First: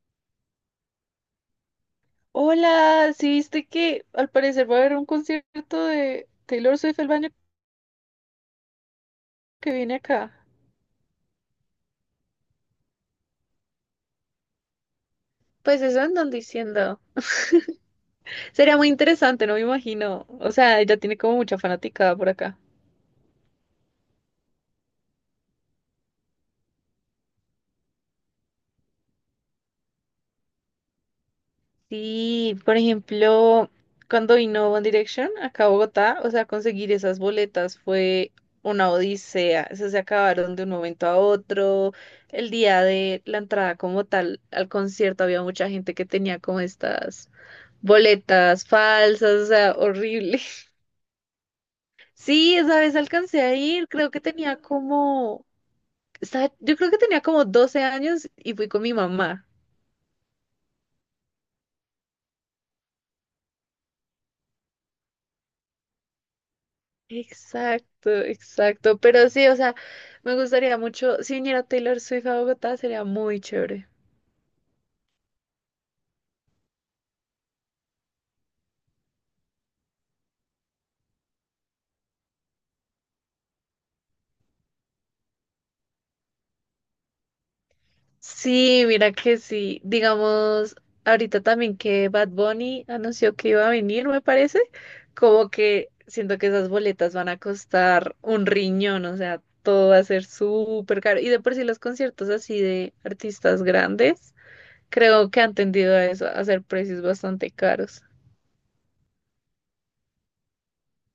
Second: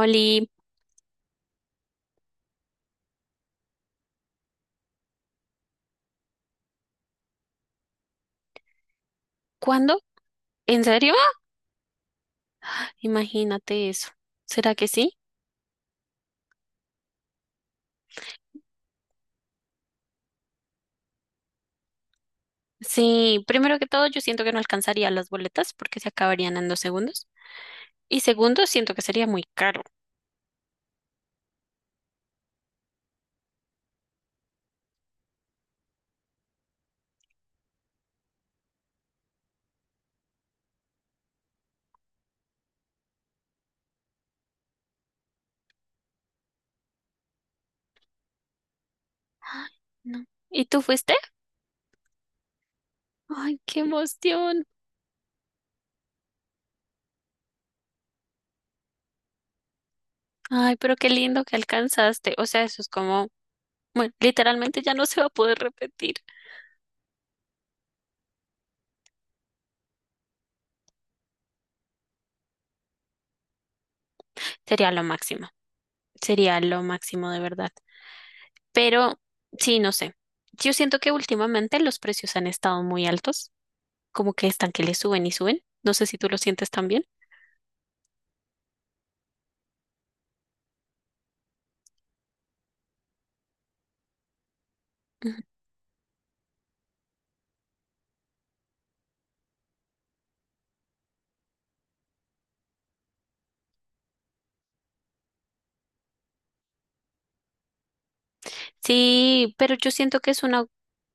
Oli, Hola, ¿sí viste que al parecer va a haber un concierto de Taylor Swift el año que viene ¿cuándo? acá? ¿En serio? ¡Ah! Imagínate eso. ¿Será que sí? Pues eso andan diciendo. Sería muy interesante, no me imagino. O sea, ella tiene como mucha fanaticada por acá. Sí, primero que todo, yo siento que no alcanzaría las boletas porque se acabarían en 2 segundos. Y segundo, siento que sería muy caro. Sí, por ejemplo, cuando vino One Direction acá a Bogotá, o sea, conseguir esas boletas fue una odisea. Eso se acabaron de un momento a otro. El día de la entrada como tal al concierto había mucha gente que tenía como estas boletas falsas, o Ay, sea, no. horrible. ¿Y tú fuiste? Sí, esa vez alcancé a Ay, qué ir, creo que tenía emoción. como, yo creo que tenía como 12 años y fui con mi mamá. Ay, pero qué lindo que alcanzaste. O sea, eso es como, bueno, literalmente ya no se va a poder repetir. Exacto, exacto. Pero sí, o sea, me gustaría mucho, si viniera Taylor Swift a Bogotá, sería muy chévere. Sería lo máximo. Sería lo máximo de verdad. Pero, sí, no sé. Yo siento que últimamente los precios han estado muy altos. Como que están que le suben y suben. No sé si tú lo sientes también. Sí, mira que sí. Digamos, ahorita también que Bad Bunny anunció que iba a venir, me parece, Ujú. como que siento que esas boletas van a costar un riñón, o sea, todo va a ser súper caro. Y de por sí los conciertos así de artistas grandes, creo que han tendido a eso, a hacer precios bastante caros. Sí, pero yo siento que es una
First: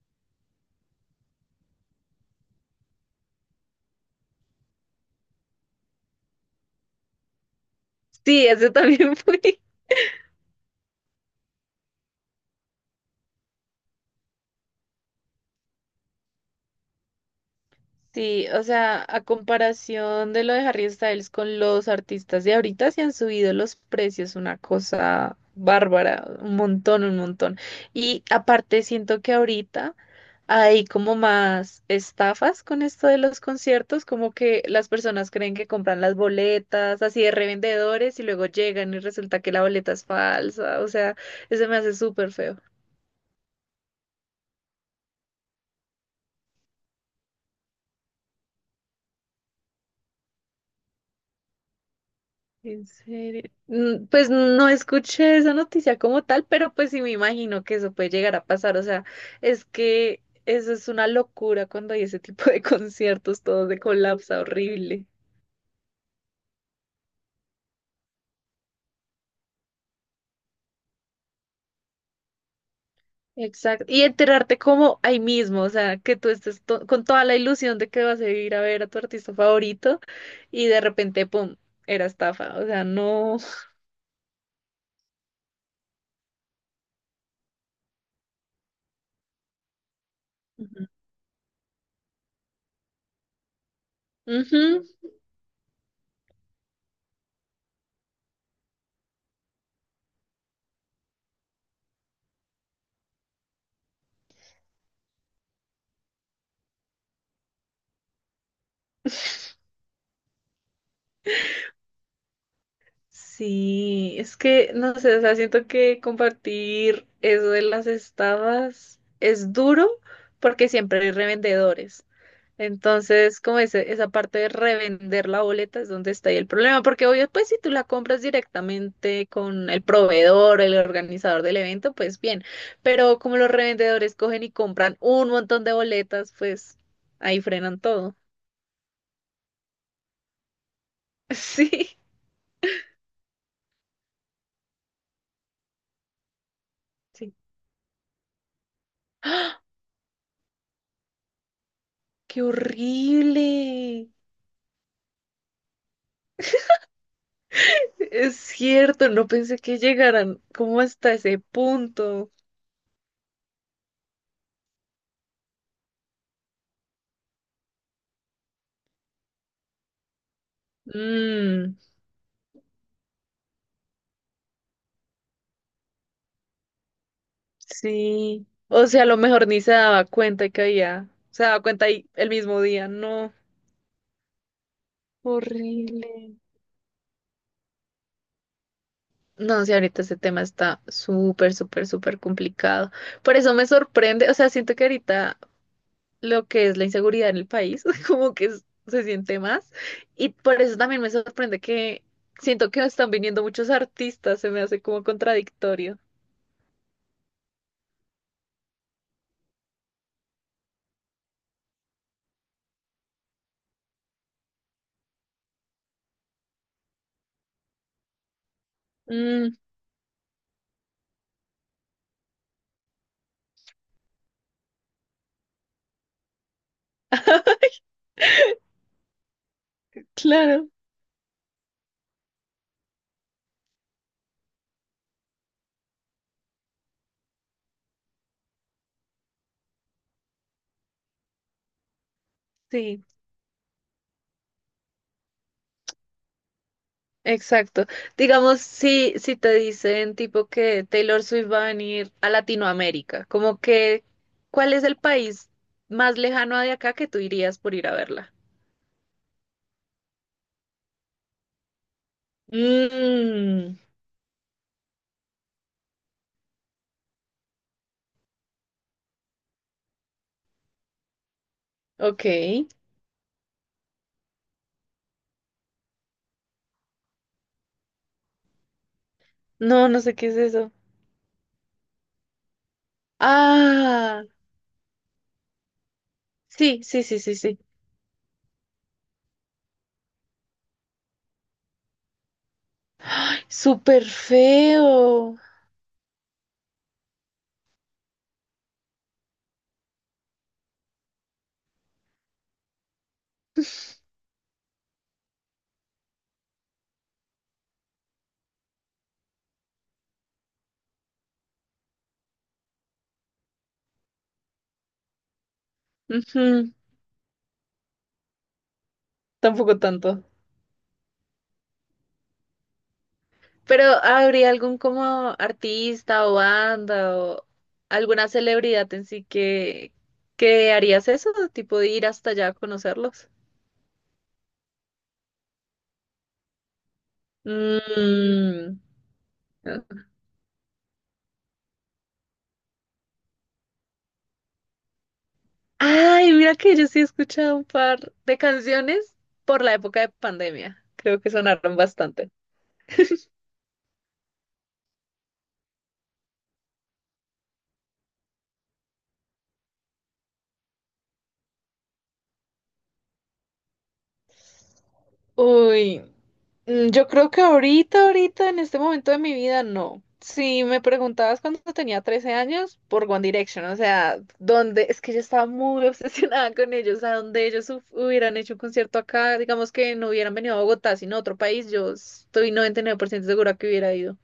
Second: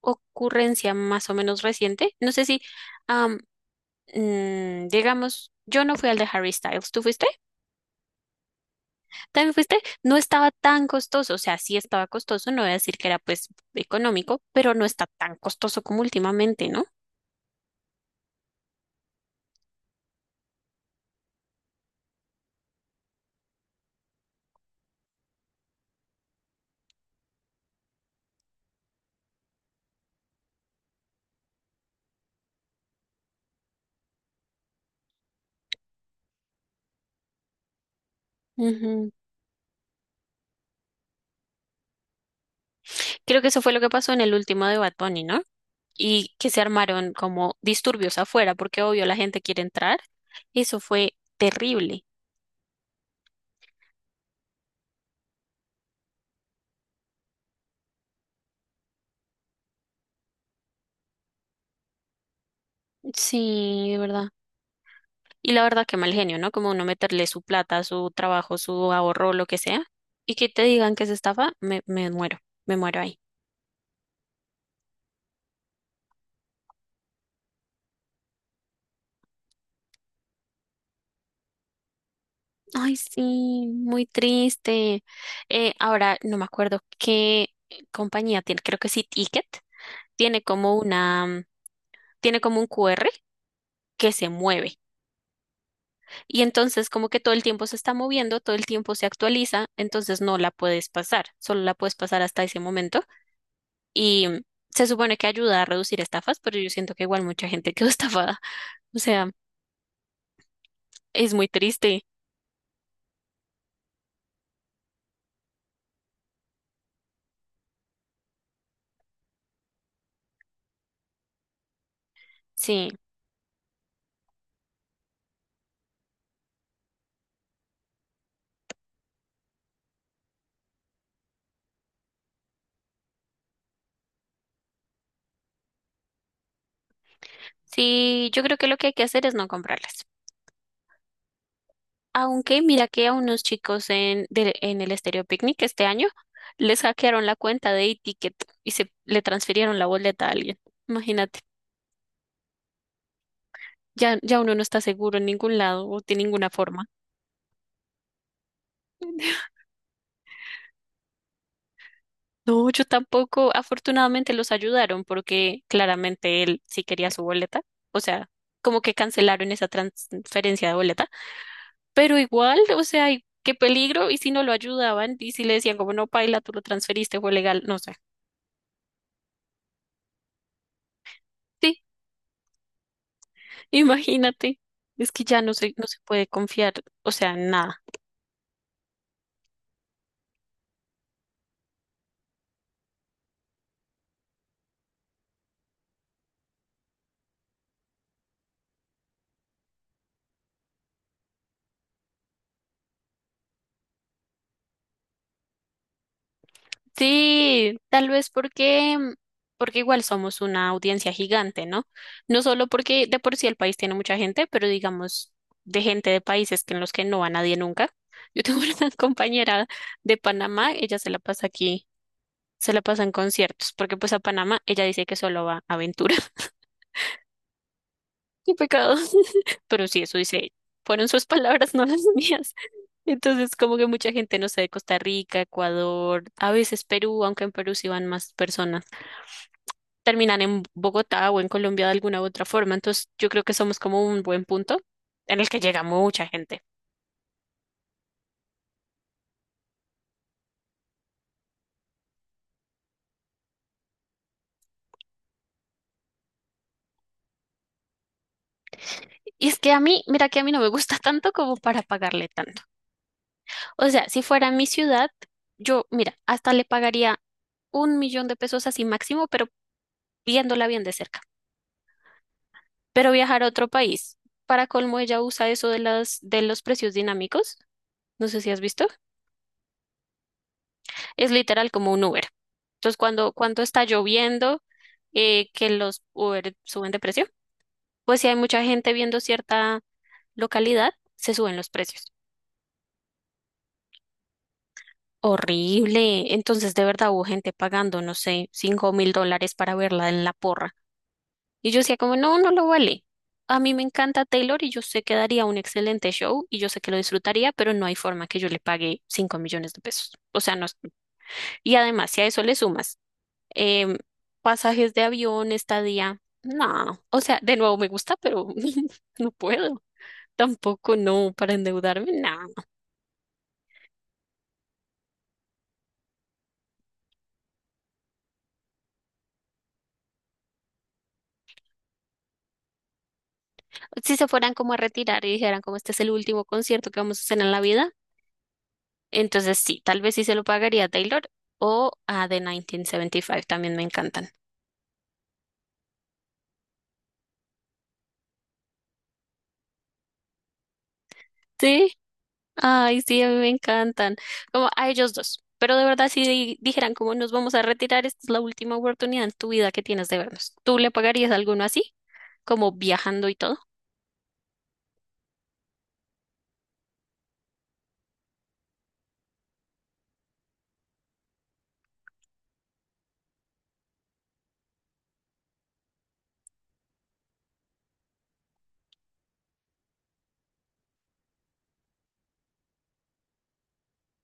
ocurrencia más o menos reciente. No sé si, am, digamos, yo no fui al de Harry Styles. ¿Tú fuiste? Sí, ese también ¿También fue. fuiste? No estaba tan costoso. O sea, sí estaba costoso. No voy a decir que era pues económico, pero no está tan costoso como últimamente, ¿no? Sí, o sea, a comparación de lo de Harry Styles con los artistas de ahorita, se han subido los precios, una cosa bárbara, un montón, un montón. Y aparte siento que ahorita hay como más estafas con esto de los conciertos, como que las personas creen que compran las boletas así de revendedores y luego llegan y Ujú. resulta que la boleta es falsa, o sea, eso me hace súper feo. Creo que eso fue lo que pasó en el último de Bad Bunny, ¿no? Y que se armaron como disturbios afuera, porque obvio la gente quiere entrar. Eso fue terrible. En serio. Pues no escuché esa noticia como tal, pero pues sí me imagino que eso puede llegar a pasar. O sea, es que eso es una locura cuando hay ese tipo de conciertos, todo se Sí, de verdad. colapsa horrible. Y la verdad que mal genio, ¿no? Como uno meterle su plata, su trabajo, su ahorro, lo que sea, y que te digan que es estafa, me muero, me muero ahí. Exacto. Y enterarte como ahí mismo, o sea, que tú estés con toda la ilusión de que vas a ir a ver a tu artista favorito y de repente, pum, era estafa. O sea, Ay, sí, no. muy triste. Ahora no me acuerdo qué compañía tiene, creo que sí Ticket, tiene como Ujú. una, tiene como un QR que se mueve. Ujú. Y entonces como que todo el tiempo se está moviendo, todo el tiempo se actualiza, entonces no la puedes pasar, solo la puedes pasar hasta ese momento. Y se supone que ayuda a reducir estafas, pero yo siento que igual mucha gente quedó estafada. O sea, es muy triste. Sí, es que, no sé, o sea, siento que compartir eso de las estafas es duro porque siempre hay revendedores. Sí, Entonces, como ese, esa parte de revender la boleta es donde está ahí el problema, porque obvio, pues si tú la compras directamente con el proveedor, el organizador del evento, pues bien, pero como los revendedores cogen y compran un montón de boletas, pues ahí frenan todo. sí, yo creo que lo que hay que hacer es no comprarlas. Sí, Aunque mira que a unos chicos en el Estéreo Picnic este año les hackearon sí. la cuenta de e-ticket y se le transfirieron la boleta a alguien. Imagínate, ¡Qué horrible! ya, ya uno no está seguro en ningún lado o de ninguna forma. Es cierto, no pensé que llegaran como hasta ese punto. No, yo tampoco. Afortunadamente los ayudaron porque claramente él sí quería su boleta. O sea, como que cancelaron esa transferencia de boleta. Mm, Pero igual, o sea, y qué peligro. Y si no lo ayudaban y si le decían como no, paila, tú lo transferiste, fue legal. No sé. sí. O sea, a lo mejor ni se daba cuenta que había. Se daba Sí, cuenta ahí el mismo día. No, imagínate. Es que ya no se puede horrible. confiar, o sea, en nada. No, sí, ahorita ese tema está súper, súper, súper complicado. Por eso me sorprende. O sea, siento que ahorita lo que es la inseguridad en el país, como que se siente más. Y por eso también me sorprende que siento que están viniendo muchos artistas. Se me hace como contradictorio. Sí, tal vez porque igual somos una audiencia gigante, ¿no? No solo porque de por sí el país tiene mucha gente, pero digamos de gente de países que en los que no va nadie nunca. Yo tengo una Mm. compañera de Panamá, ella se la pasa aquí, se la pasa en conciertos, porque pues a Panamá ella dice que solo va a aventura. Qué pecado. Pero sí, eso dice ella. Claro, Fueron sus palabras, no las mías. Entonces, como que mucha gente, no sé, de Costa Rica, Ecuador, a veces Perú, aunque en Perú sí van más personas, terminan en Bogotá o en Colombia de alguna u otra forma. sí, Entonces, yo creo que somos como un buen punto en el que llega mucha gente. exacto. Digamos, si te dicen tipo que Taylor Swift va a venir a Latinoamérica, como que, ¿cuál es el país más lejano de acá que tú irías por ir a verla? Y es que a mí, mira que a mí no me gusta tanto como para pagarle tanto. Mmm, O sea, si fuera mi ciudad, yo, mira, hasta le pagaría 1 millón de pesos así máximo, pero viéndola bien de cerca. ok. Pero viajar a otro país, para colmo ella usa eso de de los precios dinámicos. No sé si has visto. No, no sé qué es eso. Es literal como un Uber. Entonces, cuando está Ah, lloviendo, que los Uber sí, suben de sí, sí, precio. sí, sí. Pues si hay mucha gente viendo cierta localidad, se suben los precios. Súper feo. Horrible. Entonces, de verdad hubo gente pagando, no sé, 5.000 dólares para verla en la porra. Y yo decía como, no, no lo vale. A mí me encanta Taylor y yo sé que daría un excelente show y yo sé que lo disfrutaría, pero no hay forma que yo le pague 5 millones de pesos. O sea, no. Y además, si a eso le sumas em, pasajes de avión, estadía, Ujú. no. O sea, de nuevo me gusta, pero no Tampoco puedo. tanto. Tampoco no para endeudarme, no. Pero ¿habría algún como artista o banda o alguna celebridad en sí que, harías eso? Tipo de ir hasta allá a conocerlos. Si se fueran como a retirar y dijeran como este es el último concierto que vamos a hacer en la vida, Mm. entonces sí, tal vez sí se lo pagaría a Taylor o a The 1975, también me encantan. Ay, mira que yo sí he escuchado un par de canciones por la época de pandemia. Creo que sonaron Sí, bastante. ay, sí, a mí me encantan. Como a ellos dos. Pero de verdad, si dijeran como nos vamos a retirar, esta es la última oportunidad en tu vida que tienes de vernos. ¿Tú le pagarías a alguno así? Como viajando y todo. Uy. Yo creo que ahorita, ahorita, en este momento de mi vida, no. Si me preguntabas cuando tenía 13 años, por One Direction, o sea, donde, es que yo estaba muy obsesionada con ellos, o sea, donde ellos hubieran hecho un concierto acá, digamos que no hubieran venido a Bogotá, sino a otro país, yo estoy 99% segura que hubiera ido.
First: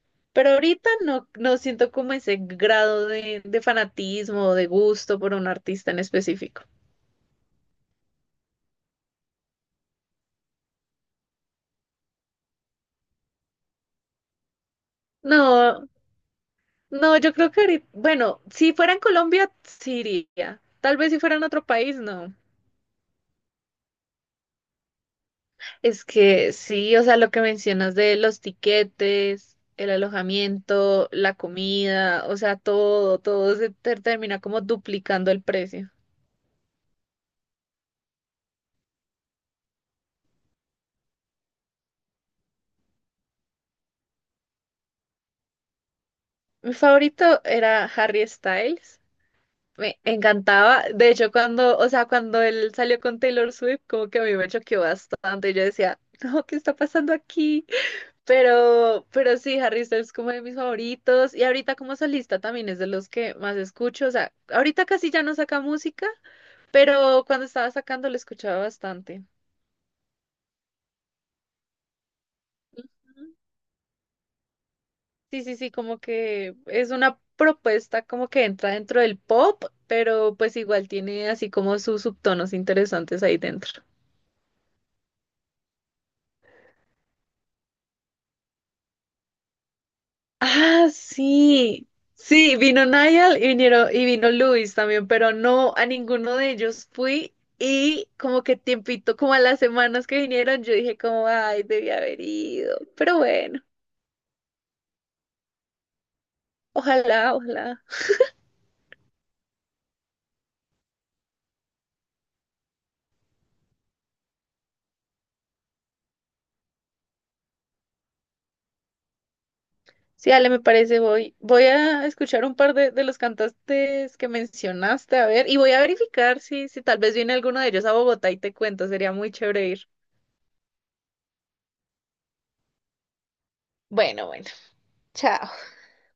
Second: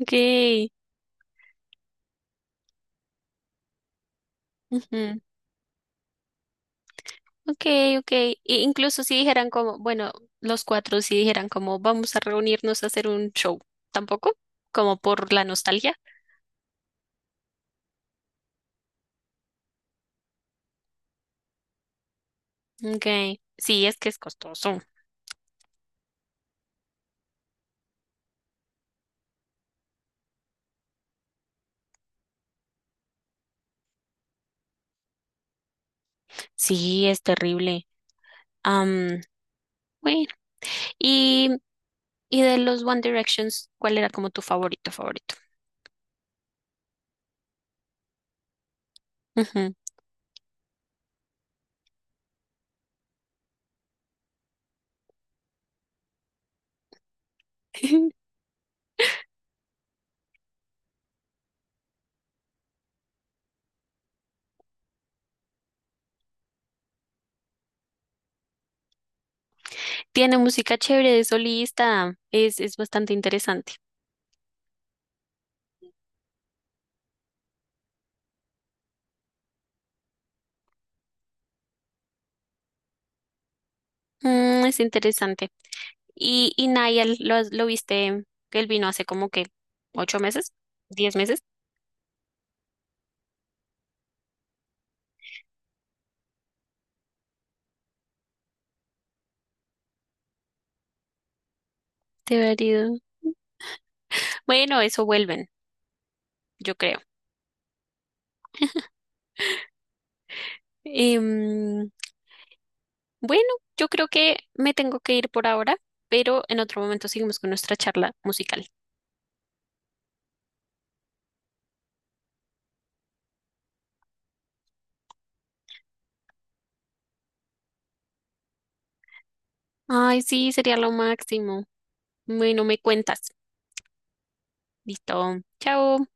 Ok. Pero ahorita no, no siento como ese grado de fanatismo, de gusto Ujú. por un artista en específico. Ok, ok. E incluso si dijeran como, bueno, los cuatro si dijeran como, vamos a reunirnos a hacer un show, tampoco, como por la No, nostalgia. no, yo creo que ahorita, bueno, si fuera en Colombia, sí iría. Tal vez si fuera en otro país, no. Ok, sí, es que es costoso. Es que sí, o sea, lo que mencionas de los tiquetes, el alojamiento, la comida, o sea, todo, todo se termina como duplicando el precio. Sí, es terrible. Am, bueno, y, y de los One Directions, ¿cuál era como tu favorito, favorito? Mi favorito era Harry Styles. Ujú. Me encantaba. De hecho, cuando, o sea, cuando él salió con Taylor Swift, como que a mí me choqueó bastante. Yo decía, no, ¿qué está pasando aquí? Pero sí, Harry Styles es como de mis favoritos. Y ahorita como solista también es de los que más escucho. O sea, ahorita casi ya no saca música, pero cuando estaba sacando lo escuchaba bastante. Tiene música chévere de solista, es bastante Ujú. interesante. Sí, sí, sí, como que es una propuesta como que entra dentro del pop, pero pues igual tiene así como sus subtonos interesantes ahí dentro. Mm, es interesante. Y Niall, lo viste? Que él vino hace como que 8 meses, Ah, 10 meses. sí. Sí, vino Niall y vinieron, y vino Luis también, pero no a ninguno de ellos fui. Y como que tiempito, como a las semanas que vinieron, yo dije como, ay, debí haber Te ido. valido. Pero bueno, Bueno, eso vuelven, yo creo. ojalá, ojalá. Em, bueno, yo creo que me tengo que ir por ahora, pero en otro momento seguimos con nuestra charla musical. Sí, Ale, me parece, voy a escuchar un par de, los cantantes que mencionaste, a ver, y voy a verificar si tal vez viene alguno de ellos a Bogotá y te cuento, sería muy chévere ir. Ay, sí, sería lo máximo. Bueno, me cuentas. Bueno, bueno, Listo. chao. Chao.